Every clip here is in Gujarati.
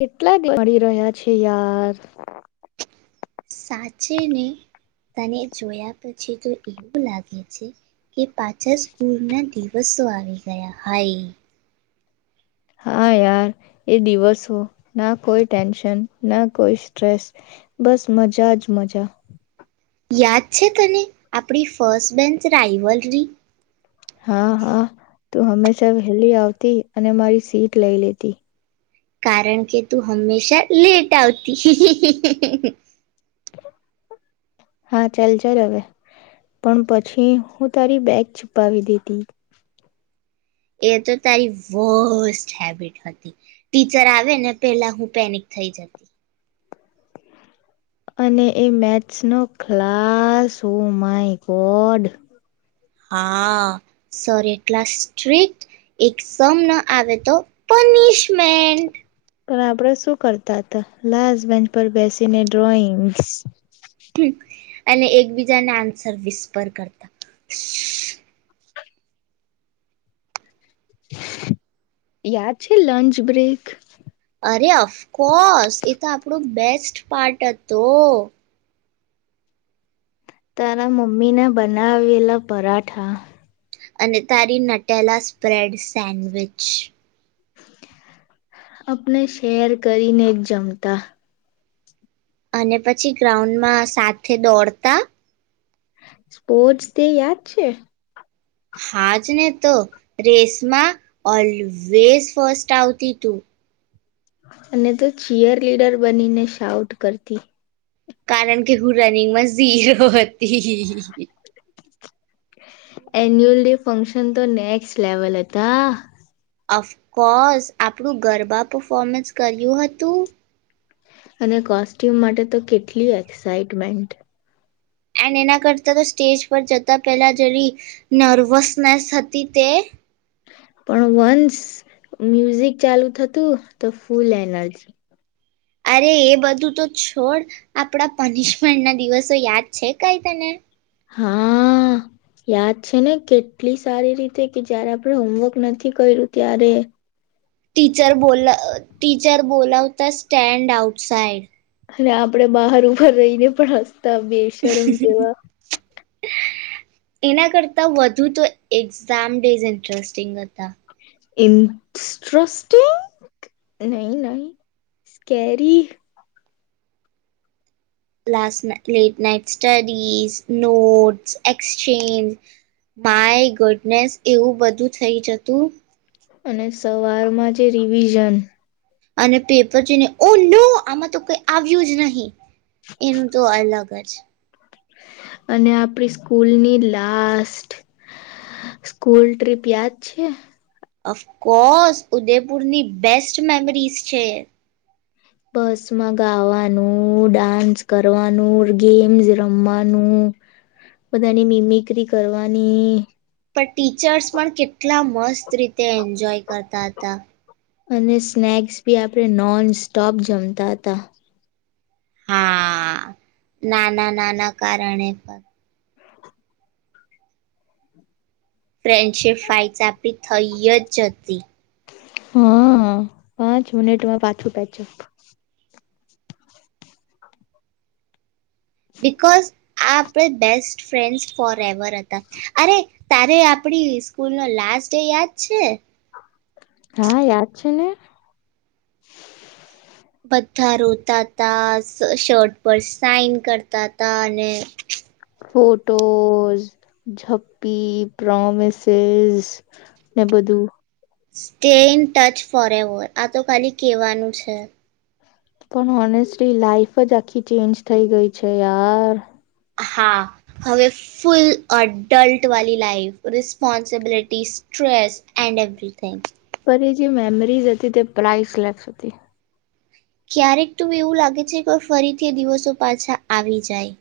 કેટલા દિવ મળી રહ્યા છે. યાર સાચે ને તને જોયા પછી, તો એવું લાગે છે. કે પાછા સ્કૂલના દિવસવાળ હાઈ, હા, યાર એ દિવસ હો ના કોઈ ટેન્શન ના કોઈ સ્ટ્રેસ બસ મજા જ મજા યાદ છે. તને આપણી ફર્સ્ટ બેન્ચ રઇવલ રરી હા, હા, તું હંમેશા વહેલી આવતી અને મારી સીટ લઈ લેતી. કારણ કે, તું હંમેશા લેટ આવતી. હા, ચાલ ચાલ હવે, પણ પછી, હું તારી બેગ છુપાવી દીધી. એ તો તારી વસ્ટ હેબિટ હતી. ટીચર આવે ને પેલા હું પેનિક થઈ જતી. અને એ મેચ્સનો ખલાસ. Oh my god. હા, સર એટલા સ્ટ્રિક એકસમ ન આવે તો પનિશમેન્ટ પણ આપડે શું કરતા હતા. લાસ બેન્ચ પર બેસીને ડ્રોઈંગ્સ અને એકબીજાને આન્સર વિસ્પર કરતા. યાદ છે. લંચ બ્રેક અરે ઓફકોર્સ એ તો આપણો બેસ્ટ પાર્ટ હતો. તારા મમ્મીને બનાવેલા પરાઠા. અને તારી નટેલા સ્પ્રેડ સેન્ડવિચ. આપણે શેર કરીને જ જમતા. અને પછી ગ્રાઉન્ડમાં સાથે દોડતા સ્પોર્ટસ ડે યા છે. હાજ ને તો રેસમાં ઓલવેઝ ફસ્ટ આવતી તું. અને તો ચિયર લીડર બનીને શાઉટ કરતી. કારણ કે હું રનિંગમાં ઝીરોત. હ હ. એન્યુઅલ ડે ફંક્શન તો નેક્સ્ટ લેવલ હતા. અફકોસ આપણું ગરબા પફોમન્સ કર્યું હતું. અને કોસ્ટ્યુમ માટે તો કેટલી એક્સાઈટમેન્ટ. એન્ડ એના કરતા તો સ્ટેજ પર જતા પહેલા જેલી નર્વસનેસ હતી તે. પણ વન્સ મ્યુઝિક ચાલુ થતું તો ફૂલ એનર્જી. અરે એ બધું તો છોડ આપણા પનિશમેન્ટ ના દિવસો યાદ છે કઈ તને. હા યાદ છે ને કેટલી સારી રીતે કે જયારે આપણે હોમવર્ક નથી કર્યું ત્યારે. ટીચર બો ટીચર બોલાવતા સ્ટેન્ડ આઉટ સાઈડ. અને આપડે બહાર ઉપભર રહી ને પણ હ. ત બે શરમ જેવા. એના કરતા વધુ તો એક્ઝામ ડેઝ ઇન્ટરેસ્ટિંગ હતા. ઇસ્ટ્રિ નહી ન સ્ કેરી. લ late night studies notes exchange my goodness એવું બધું થઈ જતું. અને સવારમાં જે રિવિઝન. અને પેપર જોઈને ઓ નો આમાં તો કઈ આવ્યું જ નહીિ. એનું તો અલગ. ઘર. અને આપડી સ્કૂલની લાસ્ટ સ્કૂલ ટ્રીપ યાદ છે. અફકોર્સ ઉદયપુરની બેસ્ટ મેમરીઝ છે. બસમાં ગાવાનું ડાન્સ કરવાનું ગેમ્સ રમવાનું બધાની મિમિકરી કરવાની. પણ ટીચર્સ પણ કેટલા મસ્ત રીતે એન્જોય કરતા હતા. અને સ્નેક્સ બી આપણે નોન સ્ટોપ જમતા હતા. હા નાના નાના કારણે પણ. ફ્રેન્ડશિપ ફાઇસા આપી થઈ જ હતી. હા પાંચ મિનિટમાં પાછું પછું. બિકોઝ આ આપણે બેસ્ટ ફ્રેન્ડ્સ ફોર એવર. હતા અરે. તારે આપડી સ્કૂલ નો લાસ્ટ ડે યાદ છે. હા યાદ છે ને. બધા રોતા તા શર્ટ પર સાઇન કરતા હતાા અને. ફોટોઝ જપ્પી પ્રોમિસેસ ને બધું. Stay in touch forever આ તો ખાલી કહેવાનું છે. પણ ઓનેસ્ટલી લાાઈફ જ આખી ચેન્જ થઈ ગઈ છે યાર. હા હવે ફુલ અડલ્ટ વાી life responsibility stress and everything. પર એ જે મેમરીઝ હતી તે પ્રઇસ લેસ હતી. ક્યારેક ત એવું લાગે છે કે ફરીથી દિવસો પાછા આવી જાય.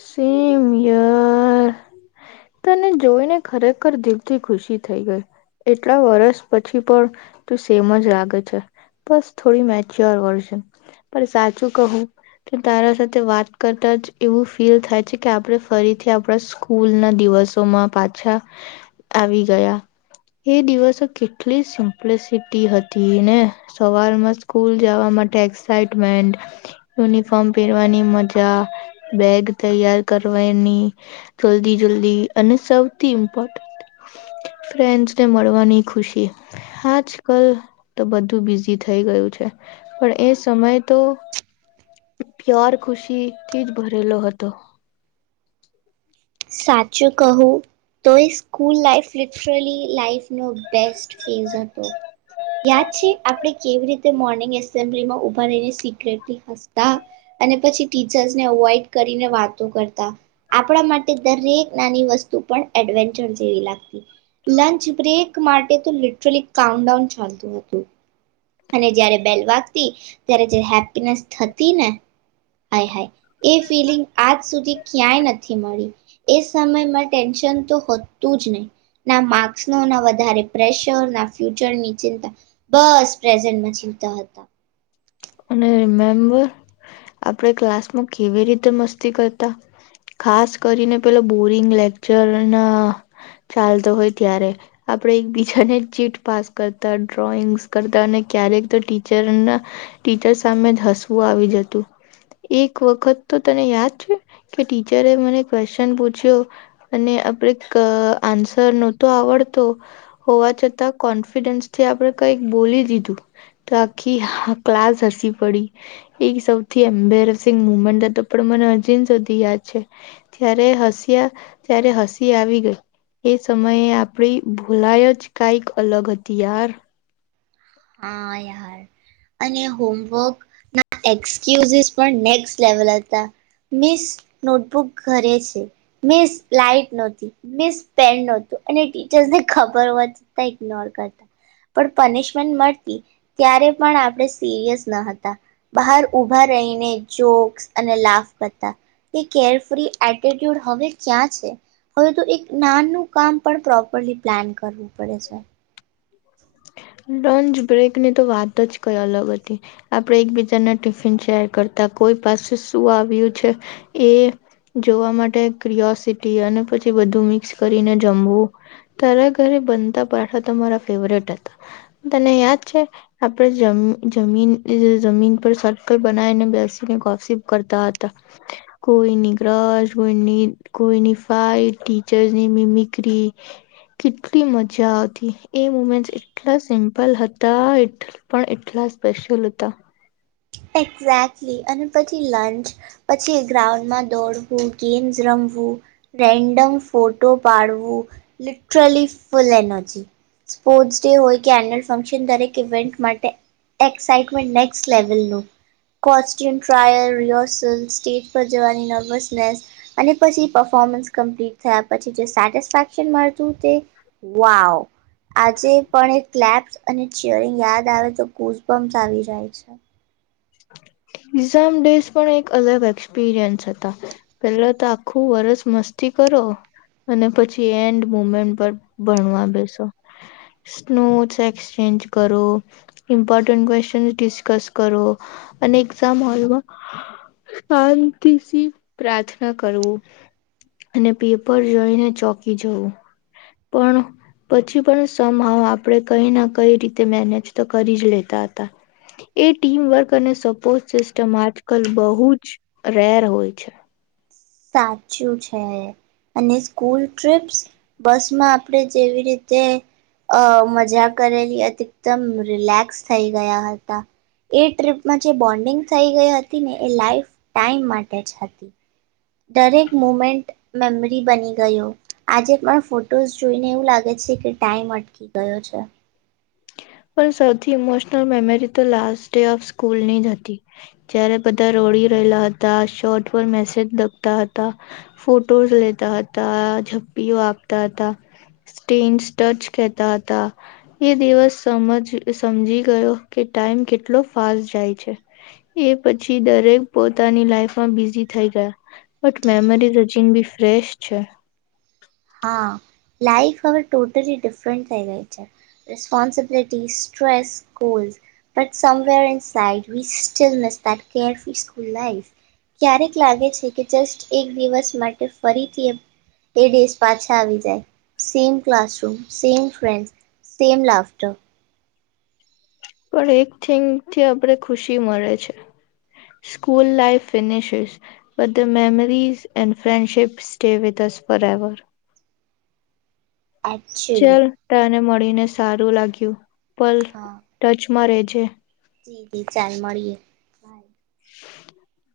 સમય તને જોઈને ખરેખર દિલથી ખુશી થઈ ગઈ એટલા વર્ષ પછી પણ તું સેમ જ લાગે છે બસ થોડી મેચ્યોર વર્ છેન પણ સાચું કહું તો તારા સાથે વાત કરતા જ એવું. ફીલ થાય છે કે આપણે ફરીથી આપણા સ્કૂલ ના દિવસોમાં પાછા આવી ગયા એ દિવસો કેટલી સિમ્પ્લસિટી હતી ને સવારમાં સ્કૂલ જવા માટે એક્સાઈટમેન્ટ યુનિફોર્મ પહેરવાની મજા બેગ. તૈયાર કરવાની જલ્દી જલ્દી અને સૌથી ઇમ્પોર્ટ ફન્ડસ ને મળવાની ખુશી આજ કલ તો બધું બિઝી થઈ ગયું છે પણ એ સમય તો. પ્યર ખુશી થી જ ભરેલો હતો. સાચું કહું તો એ સ્કૂલ લાઈફ લિટરલી લાઈફ. હતો યાદ છે આપણે. કેવી રીતે મોર્નિંગ એસેમ્બલીમાં ઉભા રહીને સિક્રેટ હસતા અને પછી ટીચર્સને અવોઈડ કરીને વાતો કરતા આપણા માટે. દરેક નાની વસ્તુ લંચ્રેક માટે લટરલી કાઉઉન ચાલતું હતું. અને જય્યારે બેલ વાગતી ત્યારે હેપ. થ ને હ હ એ ફિલિંગ આજ સુધી ક્યાંય નથી મળી. એ સમયમાં ટેન્શન તો હોતું જ નહીં ના માર્ક્સનો ના વધારે પ્રેશર ના ફ્યુચરની ચિંતા બસ. પ્રેઝન્ટમાં જીવતા હતા. અને રિમેમ્બર આપણે ક્લાસમાં કેવી રીતે મસ્તી કરતા ખાસ કરીને પેલા બોરિંગ લેક્ચર ના ચાલતો હોય ત્યારે આપણે એકબીજાને ચીટ પાસ કરતા ડ્રોઈંગસ કરતા અને ક્યારેક તો ટીચરના. ટીચર સામે જ હસવું આવી જતું એક વખત તો તને યાદ છે કે ટીચરે મને ક્વેશ્ચન પૂછ્યો અને આપણે આન્સર નહોતો આવડતો હોવા છતાં કોન્ફિડન્સથી આપણે કંઈક બોલી દીધું તો આખીા. ક્લાસ હસી પડી એ સૌથી એમ્બેરેસિંગ મુમેન્ટ તો પણ મને અજીિન સુધી યાદ છે ત્યારે હસ્યા ત્યારે હસી આવી ગઈ એ સમયે આપડી ભૂલાય જ કઈક અલગ હતી યાર. હા યાર અને હોમવર્ક ના એક્સક્યુઝસ પણ નેક્ લેવલ હતા મિસ નોટબુક ઘરે છે મિસ લાઈટ નહતી મિસ પેન નતું અને ટીચર્સને ખબર વધતા ઇગ્નોર કરતા પણ. મળ ત્યારે પણ આપણે સિરિયસ ન હતા બહાર ઉભા રહીને જોક્સ અને લાફ કરતા એ કેરફ્રી એટ્યુડ હવે ક્યાં છે હવે તો એક નાનું કામ પણ પ્રોપરલી પ્લાન કરવું પડે છે. લંચ બ્રેકની તો વાત જ કઈ અલગ હતી આપડ એકબીજાના ટિફિન શેર કરતા કોઈ પાસે શું આવ્યું છે એ જોવા માટે ક્રિયોસિટી અને પછી બધું મિક્સ કરીને જમવું તરે ઘરે બનતા પાઠા તમારા ફેવરેટ. તને યાદ છે આપણેીન જમીન પર સર્કલ બનાવીને બેસીને કો કરતા હતા કોઈની ર્રસ કોઈની કોઈની ફટ ટીચસની મિમિકરી કેટલી મજા આવતી એ મુમેન્ટ. એટલા સિમ્પલ હતા પણ એટલા સ્પેશિયલ હતા. એક્ઝેક્ટલી અને પછી લંચ પછી ગ્રાઉન્ડમાં દોડવું ગેમ્સ રમવું રેન્ડમ ફોટો પાડવું literally full energy sports day હોય કે એન્યુઅલ ફંક્શન દરેક ઇવેન્ટ માટે એક્સઇટમેન્ટ નેક્સ્ટ લેવલનું. કો્યુમ ટ્રાયલ રિહર્સલ સ્ટેજ પર જવાની નર્વસનેસ અને પછી પફોર્મન્સ કમ્પ્લીટ થયા પછી જે સેટેક્શન મળતું તે વાવ આજે પણ ક્પ્સ અને ચરિંગ યાદ આવે તોુઝમ આવી જાય છે. એક્ઝામ ડેઝ પણ એક અલગ એક્સપિરિયન્સ હતા પહેલા તો આખું વર્સ મસ્તી કરો અને પછી એન્ડ મુમેન્ટ પર ભણવા બેસો સ્નોટસ એક્સચેન્જ કરો ઇમ્પોર્ટન્ટ ક્વેશચન ડિસ્કસ કરો. એક્ામ હોલમાં શાંતિ પ્રાર્થના કરવું અને પેપર જોઈને ચોકી જવું પણ પછી પણ સમ આપણે કઈ ના કઈ રીતે મેનેજ તો કરી જ લેતા હતા એ ટીમ વર્ક. અને સપોર્ટ સિસ્ટમ આજકાલ બહુ જ રેર હોય છે. સાચું છે અને સ્કૂલ ટ્ર્રીપ્સ બસ માં આપણે જેવી રીતે. અ મજા. કરેલી અતમ રિલેક્સ થઈ ગયા હતા એ ટપમાં જે બોન્ડિંગ થઈ ગઈ હતી ને એ લાઈફ ટાઈમ માટે જ હતી. દરેક મુમેન્ટ. મેમરી બની ગયો આજે પણ ફોટોઝ જોઈને એવું લાગે છે કે ટાઈમ અટકી ગયો છે. પણ સૌથી ઇમોશનલ મેમરી તો લાસ્ટ ડે ઓફ સ્કૂલની જ હતી જય્યારે બધા રોડી રહેલા હતા શોટ પર મેસેજ લખતા હતા ફોટોસ લેતા હતા ઝપ્પીઓ આપતા હતા સ્ટન્ ટચ કેતા હતા એ દિવસ. સમજ સમજી ગયો કે ટાઈમ કેટલો ફાસ્ટ જાય છે એ પછી દરેક પોતાની લાઈફમાં બિઝી થઈ ગયા બટ મેમરીઝ અચન બી ફ્રેશ છે. હા લાાઈફ હવે ટોટલી ડિફરન્ટ થઈ ગઈ છે responsibility stress goals but somewhere inside we still miss that careful school life ક્યારેક લાગે છે કે જસ્ટ એક દિવસ માટે ફરીથી એ એ ડેસ. પાછા આવી જાય same classroom same friend same laughter. પણ એક થિંગ થી આપણે ખુશી મળે છે સ્કૂલ લાઈફ ફિનિશિસ બધે memories and friendship stay with us forever. Actually ચાલ તને મળીને. સારું લાગ્યું. પર હા ટચમાં ર. પ છે. જી જી ચાલ મળીએે. [inaudible]